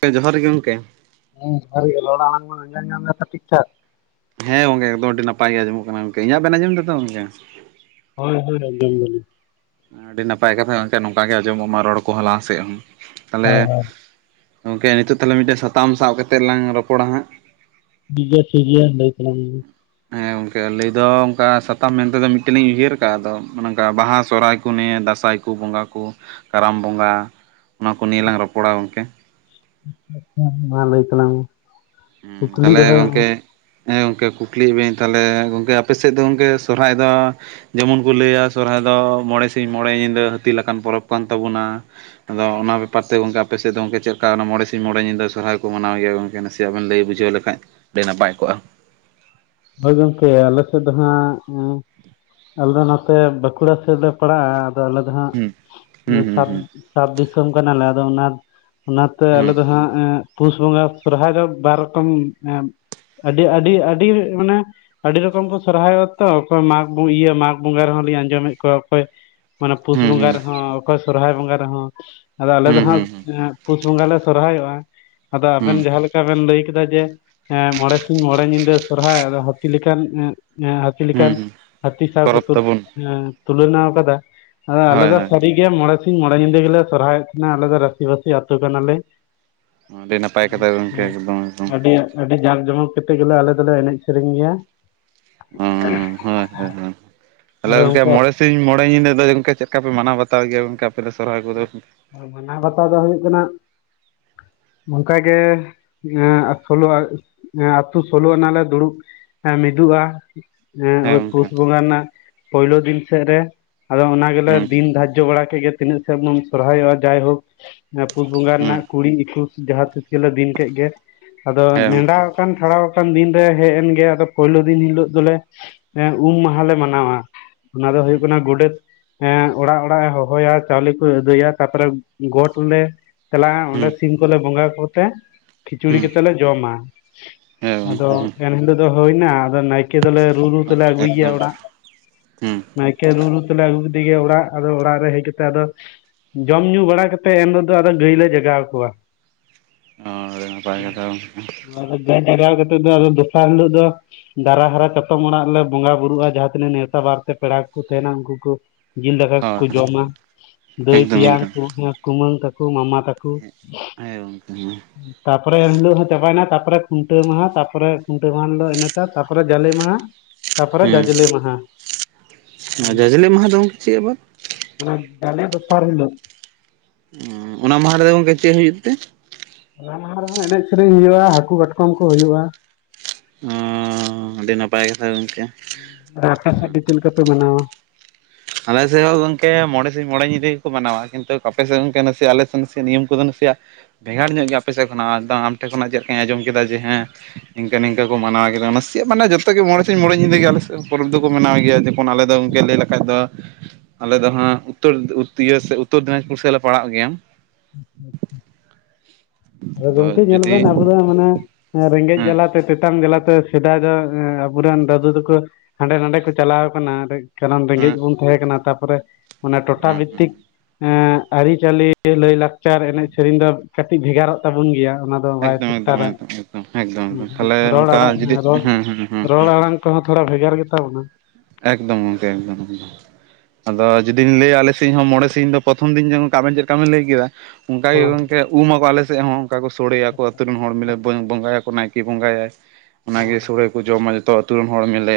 ᱜᱚᱢᱠᱮ ᱡᱚᱦᱟᱨ ᱜᱮ ᱜᱚᱢᱠᱮ ᱦᱮᱸ ᱡᱚᱦᱟᱨ ᱜᱮ [unintelligible] ᱴᱷᱤᱠ ᱴᱷᱟᱠ ᱦᱮᱸ ᱜᱚᱢᱠᱮ ᱮᱠᱫᱚᱢ ᱟᱹᱰᱤ ᱱᱟᱯᱟᱭ ᱜᱮ ᱟᱸᱡᱚᱢᱚᱜ ᱠᱟᱱᱟ ᱜᱚᱢᱠᱮ ᱤᱧᱟᱹᱜ ᱵᱮᱱ ᱟᱸᱡᱚᱢ ᱫᱟᱛᱚ ᱜᱚᱢᱠᱮ᱾ ᱦᱳᱭ ᱦᱳᱭ ᱟᱡᱚᱢ ᱫᱟᱹᱞᱤᱧ᱾ ᱟᱹᱰᱤ ᱱᱟᱯᱟᱭ ᱠᱟᱛᱷᱟ ᱜᱚᱢᱠᱮ ᱱᱚᱝᱠᱟᱜᱮ ᱟᱸᱡᱚᱢᱚᱜ ᱢᱟ ᱨᱚᱲ ᱠᱚ ᱦᱚ ᱞᱟᱦᱟ ᱥᱮᱜ ᱦᱚᱸ ᱛᱟᱦᱚᱞᱮ᱾ ᱦᱳᱭ ᱦᱳᱭ ᱜᱚᱢᱠᱮ ᱱᱤᱛᱳᱜ ᱛᱟᱦᱚᱞᱮ ᱢᱤᱫᱴᱮᱡ ᱥᱟᱛᱟᱢ ᱥᱟᱵ ᱠᱟᱛᱮᱜ ᱞᱟᱝ ᱨᱚᱯᱚᱲᱟ ᱦᱟᱸᱜ᱾ ᱴᱷᱤᱠ ᱜᱮᱭᱟ ᱴᱷᱤᱠ ᱜᱮᱭᱟ ᱞᱟᱹᱭ ᱛᱟᱞᱟᱝ ᱢᱮ᱾ ᱦᱮᱸ ᱜᱚᱢᱠᱮ ᱞᱟᱹᱭ ᱫᱚ ᱚᱝᱠᱟ ᱥᱟᱛᱟᱢ ᱢᱮᱱᱛᱮᱫᱚ ᱢᱤᱫᱴᱮᱱ ᱞᱤᱧ ᱩᱭᱦᱟᱹᱨ ᱠᱟᱜᱼᱟ ᱟᱫᱚ ᱚᱱᱮ ᱚᱝᱠᱟ ᱵᱟᱦᱟ ᱥᱚᱨᱦᱟᱭ ᱠᱚ ᱱᱤᱭᱟ ᱫᱟᱸᱥᱟᱭ ᱾ ᱠᱩᱩ ᱵᱚᱸᱝᱜᱟ ᱠᱚ ᱠᱟᱨᱟᱢ ᱵᱚᱸᱝᱜᱟ ᱚᱱᱟ ᱠᱚ ᱱᱤᱭᱮᱹᱞᱟᱝ ᱨᱚᱯᱚᱲᱟ ᱜᱚᱢᱠᱮ᱾ ᱢᱟ ᱞᱟᱹᱭ ᱛᱟᱞᱟᱝ ᱢᱮ᱾ ᱦᱩᱸ ᱠᱩᱠᱞᱤ ᱛᱟᱦᱞᱮ ᱫᱚᱦᱚᱭ ᱢᱮ? ᱜᱚᱢᱠᱮ ᱦᱮᱸ ᱜᱚᱢᱠᱮ ᱠᱩᱠᱞᱤ ᱭᱮᱜ ᱢᱤᱭᱟᱹᱧ ᱛᱟᱦᱚᱞᱮ ᱾ ᱜᱚᱢᱠᱮ ᱟᱯᱮ ᱥᱮᱫ ᱫᱚ ᱜᱚᱢᱠᱮ ᱥᱚᱨᱦᱟᱭ ᱫᱚ ᱡᱮᱢᱚᱱ ᱠᱚ ᱞᱟᱹᱭ-ᱟ ᱥᱚᱨᱦᱟᱭ ᱫᱚ ᱢᱚᱬᱮ ᱥᱤᱧ ᱢᱚᱬᱮ ᱧᱤᱫᱟᱹ ᱦᱟᱹᱛᱤ ᱞᱮᱠᱟᱱ ᱯᱚᱨᱚᱵᱽ ᱠᱟᱱ ᱛᱟᱵᱳᱱᱟ᱾ ᱟᱫᱚ ᱚᱱᱟ ᱵᱮᱯᱟᱨ ᱛᱮ ᱜᱚᱢᱠᱮ ᱟᱯᱮ ᱥᱮᱫ ᱫᱚ ᱜᱚᱢᱠᱮ ᱪᱮᱜ ᱞᱮᱠᱟ ᱚᱱᱟ ᱢᱚᱬᱮ ᱥᱤᱧ ᱢᱚᱬᱮ ᱧᱤᱫᱟᱹ ᱥᱚᱨᱦᱟᱭ ᱠᱚ ᱢᱟᱱᱟᱣ ᱜᱮᱭᱟ ᱜᱚᱢᱠᱮ ᱱᱟᱥᱮ ᱛᱮ ᱵᱮᱱ ᱞᱟᱹᱭ ᱵᱩᱡᱷᱟᱹᱣ ᱞᱮᱠᱷᱟᱡ ᱟᱹᱰᱤ ᱱᱟᱯᱟᱭ ᱠᱚᱜᱼᱟ᱾ ᱦᱚᱭ ᱜᱚᱢᱠᱮ ᱟᱞᱮ ᱥᱮᱫ ᱫᱚ ᱦᱟᱸᱜ᱾ ᱟᱞᱮ ᱱᱚᱛᱮ ᱵᱟᱸᱠᱩᱲᱟ ᱥᱮᱜ ᱞᱮ ᱯᱟᱲᱟᱜ ᱟᱫᱚ ᱟᱞᱮ ᱦᱟᱸᱜ ᱦᱩᱸ ᱦᱩᱸ ᱥᱟᱛ ᱦᱩᱸ ᱥᱟᱛ ᱫᱤᱥᱚᱢ ᱠᱟᱱᱟᱞᱮ ᱟᱫᱚ ᱚᱱᱟ ᱚᱱᱟ ᱛᱮ ᱦᱩᱸ ᱟᱞᱮ ᱫᱚ ᱦᱟᱸᱜ ᱮᱸᱜ ᱯᱩᱥ ᱵᱚᱸᱜᱟ ᱥᱚᱨᱦᱟᱭ ᱫᱚ ᱵᱟᱨ ᱨᱚᱠᱚᱢ ᱟᱹᱰᱤ ᱟᱹᱰᱤ ᱟᱹᱰᱤ ᱢᱟᱱᱮ ᱟᱹᱰᱤ ᱨᱚᱠᱚᱢ ᱠᱚ ᱥᱚᱨᱦᱟᱭᱚᱜᱼᱟ ᱛᱚ ᱚᱠᱚᱭ ᱢᱟᱜᱽ ᱤᱭᱟᱹ ᱢᱟᱜᱽ ᱵᱚᱸᱜᱟ ᱨᱮᱦᱚᱸ ᱞᱤᱧ ᱟᱸᱡᱚᱢᱮᱫ ᱠᱚᱣᱟ ᱚᱠᱚᱭ- ᱢᱟᱱᱮ ᱯᱩᱥ ᱦᱩᱸ ᱦᱩᱸ ᱵᱚᱸᱝᱜᱟ ᱨᱮᱦᱚᱸ ᱚᱠᱚᱭ ᱥᱚᱨᱦᱟᱭ ᱵᱚᱸᱝᱜᱟ ᱨᱮᱦᱚᱸ ᱟᱫᱚ ᱟᱞᱮ ᱫᱚ ᱦᱩᱸ ᱦᱟᱸᱜ ᱦᱩᱸ ᱦᱩᱸ ᱦᱩᱸ ᱮᱸᱜ ᱯᱩᱥ ᱵᱚᱸᱝᱜᱟ ᱞᱮ ᱥᱚᱨᱦᱟᱭᱚᱜᱼᱟ ᱾ ᱟᱫᱚ ᱦᱩᱸ ᱟᱵᱮᱱ ᱡᱟᱦᱟᱸ ᱞᱮᱠ ᱠᱟ ᱵᱮᱱ ᱞᱟᱹᱭ ᱠᱮᱫᱟ ᱡᱮ ᱮ ᱢᱚᱬᱮ ᱥᱤᱧ ᱢᱚᱬᱮ ᱧᱤᱫᱟᱹ ᱥᱚᱨᱦᱟᱭ ᱟᱫᱚ ᱦᱟᱹᱛᱤ ᱞᱮᱠᱟᱱ [unintelligible] ᱛᱤ ᱦᱩᱸ ᱞᱮᱠᱟᱱ ᱦᱩᱸ ᱦᱟᱹᱛᱤ ᱥᱟᱶ ᱠᱚ ᱯᱚᱨᱚᱵᱽ ᱛᱩ ᱛᱟᱵᱚᱱ ᱛᱩᱞᱚᱱᱟᱣ ᱠᱟᱫᱟ ᱦᱳᱭ ᱟᱞᱮᱫᱚ ᱦᱳᱭ ᱰᱷᱤᱠ ᱜᱤᱭᱟ ᱢᱚᱬᱮ ᱥᱤᱧ ᱢᱚᱬᱮ ᱧᱤᱫᱟᱹ ᱜᱮᱞᱮ ᱥᱚᱨᱦᱟᱭᱚᱜ ᱛᱟᱦᱮᱱᱟ ᱟᱞᱮ ᱫᱚ ᱨᱟᱹᱥᱤ ᱵᱟᱹᱥᱤ ᱟᱹᱛᱳ ᱠᱟᱱᱟᱞᱮ᱾ ᱟᱹᱰᱤ ᱱᱟᱯᱟᱭ ᱠᱟᱛᱷᱟ ᱜᱚᱝᱠᱮ ᱮᱠᱫᱚᱢ ᱮᱠᱫᱚᱢ ᱟᱹᱰᱤ᱾ ᱟᱹᱰᱤ ᱡᱟᱸᱠ ᱡᱚᱢᱚᱠ ᱠᱮᱛᱮᱜ ᱜᱮᱞᱮ ᱟᱞᱮ ᱫᱚᱞᱮ ᱮᱱᱮᱡ ᱥᱮᱨᱮᱧ ᱜᱮᱭᱟ᱾ ᱦᱳᱭ ᱦᱳᱭ ᱾ ᱛᱟᱦᱚᱞᱮ ᱟᱫᱚ ᱜᱚᱢᱠᱮ ᱜᱚᱝᱠᱮ ᱢᱚᱬᱮ ᱥᱤᱧ ᱢᱚᱬᱮ ᱧᱤᱫᱟᱹ ᱫᱚ ᱜᱚᱢᱠᱮ ᱪᱮᱫ ᱠᱟ ᱯᱮ ᱢᱟᱱᱟᱣ ᱵᱟᱛᱟᱣ ᱜᱮᱭᱟ ᱜᱚᱢᱠᱮ ᱟᱯᱮ ᱫᱚ ᱥᱚᱨᱦᱟᱭ ᱠᱚᱫᱚ᱾ ᱢᱟᱱᱟᱣ ᱵᱟᱛᱟᱣ ᱫᱚ ᱦᱩᱭᱩᱜ ᱠᱟᱱᱟ᱾ ᱚᱱᱠᱟ ᱜᱮ ᱮᱸᱜ ᱟᱜ ᱥᱳᱞᱳ ᱾ ᱟᱛᱳ ᱥᱳᱞᱳ ᱟᱱᱟᱞᱮ ᱫᱩᱲᱩᱵ ᱦᱮᱸ ᱢᱤᱫᱚᱜᱼᱟ ᱾ ᱳᱭ ᱦᱮᱸ ᱜᱚᱝᱠᱮ ᱯᱩᱥ ᱵᱚᱸᱜᱟ ᱨᱮᱱᱟᱜ ᱯᱳᱭᱞᱳ ᱫᱤᱱ ᱥᱮᱫ ᱨᱮ ᱟᱫᱚ ᱚᱱᱟ ᱜᱮᱞᱮ ᱦᱩᱸ ᱫᱤᱱ ᱫᱷᱟᱨᱡᱚ ᱵᱟᱲᱟ ᱠᱮᱜ ᱜᱮ ᱛᱤᱱᱟᱹᱜ ᱥᱮᱜ ᱵᱚᱱ ᱥᱚᱨᱦᱟᱭᱚᱜᱼᱟ ᱾ ᱡᱟᱭᱦᱳᱠ ᱯᱩᱥ ᱵᱚᱸᱝᱜᱟ ᱦᱩᱸ ᱨᱮᱱᱟᱜ ᱠᱩᱲᱤ ᱤᱠᱩᱥ ᱡᱟᱦᱟᱸ ᱛᱤᱥ ᱜᱮᱞᱮ ᱫᱤᱱ ᱠᱮᱜᱼᱜᱮ ᱟᱫᱚ ᱦᱮᱸ ᱜᱚᱝᱠᱮ ᱱᱮᱰᱟ ᱴᱷᱟᱲᱟᱣ ᱟᱠᱟᱱ ᱫᱤᱱ ᱨᱮ ᱦᱮᱡ ᱮᱱ ᱜᱮ ᱟᱫᱚ ᱯᱳᱭᱞᱳ ᱫᱤᱱ ᱦᱤᱞᱳᱜ ᱫᱚᱞᱮ ᱮ ᱩᱢ ᱢᱟᱦᱟ ᱞᱮ ᱢᱟᱱᱟᱣ-ᱟ᱾ ᱚᱱᱟ ᱫᱚ ᱦᱳᱭᱩᱜ ᱠᱟᱱᱟ ᱜᱳᱰᱮᱛ ᱮᱜ ᱚᱲᱟᱜ ᱚᱲᱟᱜ ᱮ ᱦᱚᱦᱚᱭᱟ᱾ ᱪᱟᱣᱞᱮ ᱠᱚ ᱟᱹᱫᱟᱹᱭᱟ ᱛᱟᱨ ᱯᱚᱨᱮ ᱜᱚᱴ ᱞᱮ ᱪᱟᱞᱟᱜᱼᱟ ᱦᱩᱸ ᱚᱸᱰᱮ ᱥᱤᱢ ᱠᱚᱞᱮ ᱵᱚᱸᱜᱟ ᱠᱚᱛᱮ- ᱦᱩᱸ ᱠᱷᱤᱪᱩᱲᱤ ᱦᱩᱸ ᱠᱮᱛᱮᱜ ᱞᱮ ᱡᱚᱢ ᱢᱟ ᱦᱮᱸ ᱟᱫᱚ ᱜᱚᱝᱠᱮ ᱮᱱᱦᱤᱞᱳᱜ ᱫᱚ ᱦᱩᱭᱱᱟ ᱟᱫᱚ ᱱᱟᱭᱠ- ᱠᱮ ᱫᱚᱞᱮ ᱨᱩ ᱨᱩ ᱦᱩᱸ ᱛᱮᱞᱮ ᱟᱹᱜᱩᱭ ᱜᱮᱭᱟ ᱮᱠᱫᱚᱢ ᱚᱲᱟᱜ᱾ ᱦᱩᱸ ᱱᱟᱭᱠᱮ ᱨᱩ ᱨᱩ ᱛᱮᱞᱮ ᱟᱹᱜᱩ ᱠᱮᱫᱤ ᱜᱮ ᱚᱲᱟ ᱟᱫᱚ ᱚᱲᱟᱜ ᱨᱮ ᱦᱮᱡ ᱠᱮ- ᱛᱮ ᱟᱫᱚ ᱡᱚᱢ ᱧᱩ ᱵᱟᱲᱟ ᱠᱮᱛᱮᱜ ᱮᱱ ᱦᱤᱞᱚᱜ ᱫᱚ ᱟᱫᱚ ᱜᱟᱹᱭ ᱞᱮ ᱡᱟᱜᱟᱣ ᱠᱚᱣᱟ᱾ [inaudible] ᱚ ᱟᱹᱰᱤ ᱱᱟᱯᱟᱭ ᱠᱟᱛᱷᱟ ᱜᱚᱝᱠᱮ᱾ [unintelligible] ᱟᱫᱚ ᱜᱟᱹᱭ ᱡᱟᱜᱟᱣ ᱠᱮᱛᱮᱜ ᱫᱚ ᱟᱫᱚ ᱫᱚᱥᱟᱨ ᱦᱤᱞᱚᱜ ᱫᱚ- ᱫᱟᱨᱟ ᱦᱟᱨᱟ ᱪᱟᱛᱚᱢ ᱚᱲᱟᱜ ᱞᱮ ᱵᱚᱸᱝᱜᱟ ᱵᱩᱨᱩᱜᱼᱟ ᱡᱟᱦᱟᱸ ᱛᱤᱱᱟᱹᱜ ᱱᱮᱣᱛᱟ ᱵᱟᱨ ᱛᱮ ᱯᱮᱲᱟ ᱠᱚᱠᱚ ᱛᱟᱦᱮᱱᱟ ᱩᱱᱠᱩ ᱠᱚ᱾ ᱡᱤᱞ ᱫᱟᱠᱟ ᱦᱳᱭ ᱠᱚ ᱡᱚᱢ ᱢᱟ᱾ ᱫᱟᱹᱭ ᱮᱠᱫᱚᱢ ᱛᱮᱭᱟᱝ ᱮᱠᱫᱚᱢ ᱠᱩ ᱦᱮᱸ ᱠᱩᱢᱟᱹᱝ ᱛᱟᱠᱩ ᱢᱟᱢᱟ ᱛᱟᱠᱩ᱾ ᱦᱮᱸ ᱜᱚᱝᱠᱮ ᱦᱮᱸ ᱛᱟ ᱯᱚᱨᱮ ᱮᱱᱦᱤᱞᱳᱜ ᱦᱚᱸ ᱪᱟᱵᱟᱭ ᱱᱟ ᱛᱟ ᱯᱚᱨᱮ ᱠᱷᱩᱱᱴᱟᱹᱣ ᱢᱟᱦᱟ ᱛᱟ ᱯᱚᱨᱮ ᱠᱷᱩᱱᱴᱟᱹ ᱢᱟᱦᱟ [unintelligible] ᱢᱮᱱᱫᱚ ᱮᱱᱟᱛᱟ ᱛᱟ ᱯᱚᱨᱮ ᱡᱟᱞᱮ ᱢᱟᱦᱟ᱾ ᱛᱟᱨ ᱯᱚᱨᱮ ᱡᱟᱡᱽᱞᱮ ᱦᱩᱸ ᱢᱟᱦᱟ᱾ ᱟᱨ ᱡᱟᱡᱽᱞᱮ ᱢᱟᱦᱟ ᱫᱚ ᱜᱚᱝᱠᱮ ᱪᱮᱫ ᱟᱵᱟᱨ? ᱚᱱᱟ ᱡᱟᱞᱮ ᱫᱚᱥᱟᱨ ᱦᱤᱞᱳᱜ᱾ ᱚ ᱚᱱᱟ ᱢᱟᱦᱟ ᱨᱮᱫᱚ ᱜᱚᱝᱠᱮ ᱪᱮᱜ ᱦᱩᱭᱩᱜ ᱛᱮ᱾ ᱚᱱᱟ ᱞᱟᱦᱟ ᱨᱮᱦᱚᱸ ᱮᱱᱮᱡ ᱥᱮᱨᱮᱧ ᱦᱩᱭᱩᱜᱼᱟ ᱦᱟᱹᱠᱩ ᱠᱟᱴᱠᱚᱢ ᱠᱚ ᱦᱩᱭᱩᱜᱼᱟ ᱚ ᱟᱹᱰᱤ ᱱᱟᱯᱟᱭ ᱠᱟᱛᱷᱟ ᱜᱚᱢᱠᱮ ᱨᱟᱛᱟ ᱥᱟ ᱫᱤᱯᱤᱞ ᱠᱟᱛᱮ ᱢᱟᱱᱟᱣᱟ ᱟᱞᱮ ᱥᱮᱫ ᱦᱚᱸ ᱜᱚᱝᱠᱮ ᱢᱚᱬᱮ ᱥᱤᱧ ᱢᱚᱬᱮ ᱧᱤᱫᱟᱹ ᱜᱮ ᱠᱚ ᱢᱟᱱᱟᱣᱟ ᱠᱤᱱᱛᱩ ᱟᱯᱮ ᱥᱮᱫ ᱜᱚᱝᱠᱮ ᱱᱟᱥᱮᱭᱟᱜ ᱟᱞᱮ ᱥᱮᱫ ᱱᱟᱥᱮᱭᱟᱜ ᱱᱤᱭᱚᱢ ᱠᱚᱫᱚ ᱱᱟᱥᱮᱭᱟᱜ ᱵᱷᱮᱜᱟᱲ ᱧᱚᱜ ᱜᱮᱭᱟ ᱟᱯᱮ ᱥᱮᱫ ᱠᱷᱱᱟᱜ ᱟᱢ ᱴᱷᱮᱱ ᱠᱷᱱᱟᱜ ᱪᱮᱫᱞ ᱞᱮᱠᱟᱧᱸᱡᱚᱢ ᱠᱮᱫᱟᱮ ᱦᱮᱸ ᱱᱤᱝᱠᱟ ᱱᱤᱝᱠᱟ ᱠᱚ ᱢᱟᱱᱟᱣ ᱠᱮᱫᱟ ᱚᱱᱟᱥᱤᱭᱟᱜ ᱢᱟᱱᱮ ᱡᱚᱛᱚᱜ ᱜᱮ ᱢᱚᱬᱮ ᱥᱤᱧ ᱢᱚᱬᱮ ᱧᱤᱫᱟᱹ ᱜᱮ ᱟᱞᱮᱮᱫ ᱯᱚᱨᱚᱵᱽ ᱫᱚᱠᱚ ᱢᱟᱱᱟᱣ ᱜᱮᱭᱟ ᱚᱱ ᱟᱞᱮ ᱫᱚ ᱠ ᱞᱟᱹᱭ ᱞᱮᱠᱷᱟᱡ ᱫᱚ ᱟᱞᱮ ᱫᱚ ᱦᱟᱸᱜ ᱩᱛᱛᱚᱨ ᱩᱛᱛᱚᱨ ᱫᱤᱱᱟᱡᱯᱩᱨ ᱥᱮᱫᱞ ᱞᱮ ᱯᱟᱲᱟᱜ ᱜᱮᱭᱟ [inaudible] [inaudible] ᱟᱫᱚ ᱜᱚᱝᱠᱮ ᱧᱮᱞ ᱵᱮᱱ ᱟᱵᱚ ᱨᱮᱱ- ᱢᱟᱱᱮ ᱨᱮᱸᱜᱮᱡ ᱦᱮᱸ ᱡᱟᱞᱟ ᱛᱮ ᱛᱮᱛᱟᱝ ᱡᱟᱞᱟ ᱛᱮ ᱥᱮᱫᱟᱭ ᱫᱚ ᱟᱵᱚᱨᱮᱱ ᱫᱟᱹᱫᱩ ᱛᱟᱠᱚ ᱦᱟᱸᱰᱮ ᱱᱟᱰᱮ ᱠᱚ ᱪᱟᱞᱟᱣ ᱠᱟᱱᱟ ᱥᱱᱟᱢ ᱨᱮᱸᱜᱮᱡ ᱦᱮᱸ ᱵᱚᱱ ᱛᱟᱦᱮᱸ ᱠᱟᱱᱟ ᱛᱟᱨᱯᱚᱨᱮ ᱢᱟᱱᱮ ᱴᱚᱴᱷᱟ ᱦᱮᱸ ᱦᱮᱸ ᱵᱷᱤᱛᱛᱤᱠ ᱟᱹᱨᱤᱪᱟᱹᱞᱤ ᱞᱟᱹᱭ ᱞᱟᱠᱪᱟᱨ ᱮᱱᱮᱡ ᱥᱮᱨᱮᱧ ᱫᱚ ᱠᱟᱹᱴᱤᱡ ᱵᱷᱮᱜᱟᱨᱚᱜ ᱛᱟᱵᱚᱱ ᱜᱮᱭᱟ ᱚᱱᱟ ᱵ ᱮᱠᱫᱚᱢ ᱮᱠᱫᱚᱢ ᱮᱠᱫᱚᱢ ᱮᱠᱫᱚᱢ ᱮᱠᱫᱚᱢ ᱮᱠᱫᱚᱢ ᱛᱟᱦᱚᱞᱮ ᱚᱱᱠᱟ ᱡᱩᱫᱤ ᱦᱮᱸ ᱦᱮᱸ ᱦᱮᱸ ᱥᱤᱚᱲ ᱟᱲᱟᱝ [inaudible] [inaudible] ᱛᱟᱹᱣ ᱦᱚᱸ ᱛᱷᱚᱲᱟ ᱵᱷᱮᱜᱟᱨ ᱜᱮᱛᱟ ᱵᱚᱱᱟ ᱮᱠᱫᱚᱢ ᱜᱚᱢᱠᱮ ᱮᱠᱫᱚᱢ ᱮᱠᱫᱚᱢ ᱟᱫᱚ ᱡᱩᱫᱤᱧ ᱞᱟᱹᱭᱟ ᱟᱞᱮ ᱥᱮᱫ ᱦᱚᱸ ᱢᱚᱬᱮ ᱥᱤᱧ ᱤ ᱫᱚ ᱯᱨᱚᱛᱷᱚᱢ ᱫᱤᱱ ᱟᱵᱮᱱ ᱪᱮᱫ ᱞᱮᱠᱟᱠᱟ ᱵᱮᱱ ᱞᱟᱹᱭ ᱠᱮᱫᱟ ᱚᱱᱠᱟ ᱜᱮ ᱦᱚᱸ ᱜᱚᱝᱠᱮ ᱩᱢᱟᱠᱚ ᱟᱞᱮᱥᱮᱫ ᱦᱚᱸ ᱚᱱᱠᱟ ᱠᱚ ᱥᱚᱲᱮ ᱭᱟᱠᱚ ᱟᱛᱩᱨ ᱨᱮᱱ ᱦᱚᱲ ᱦᱚᱲ ᱢᱞᱮ ᱵᱚᱸᱜᱟ ᱭᱟᱠᱚ ᱱᱟᱭᱠᱮ ᱵᱚᱸᱜᱟᱭᱟᱭ ᱚᱱᱟᱜᱮ ᱦᱚᱸ ᱥᱳᱚᱲᱮ ᱠᱚ ᱡᱚᱢᱟ ᱡᱚᱛᱚ ᱟᱛᱳ ᱨᱮᱱ ᱦᱚᱲᱢᱤᱞᱮ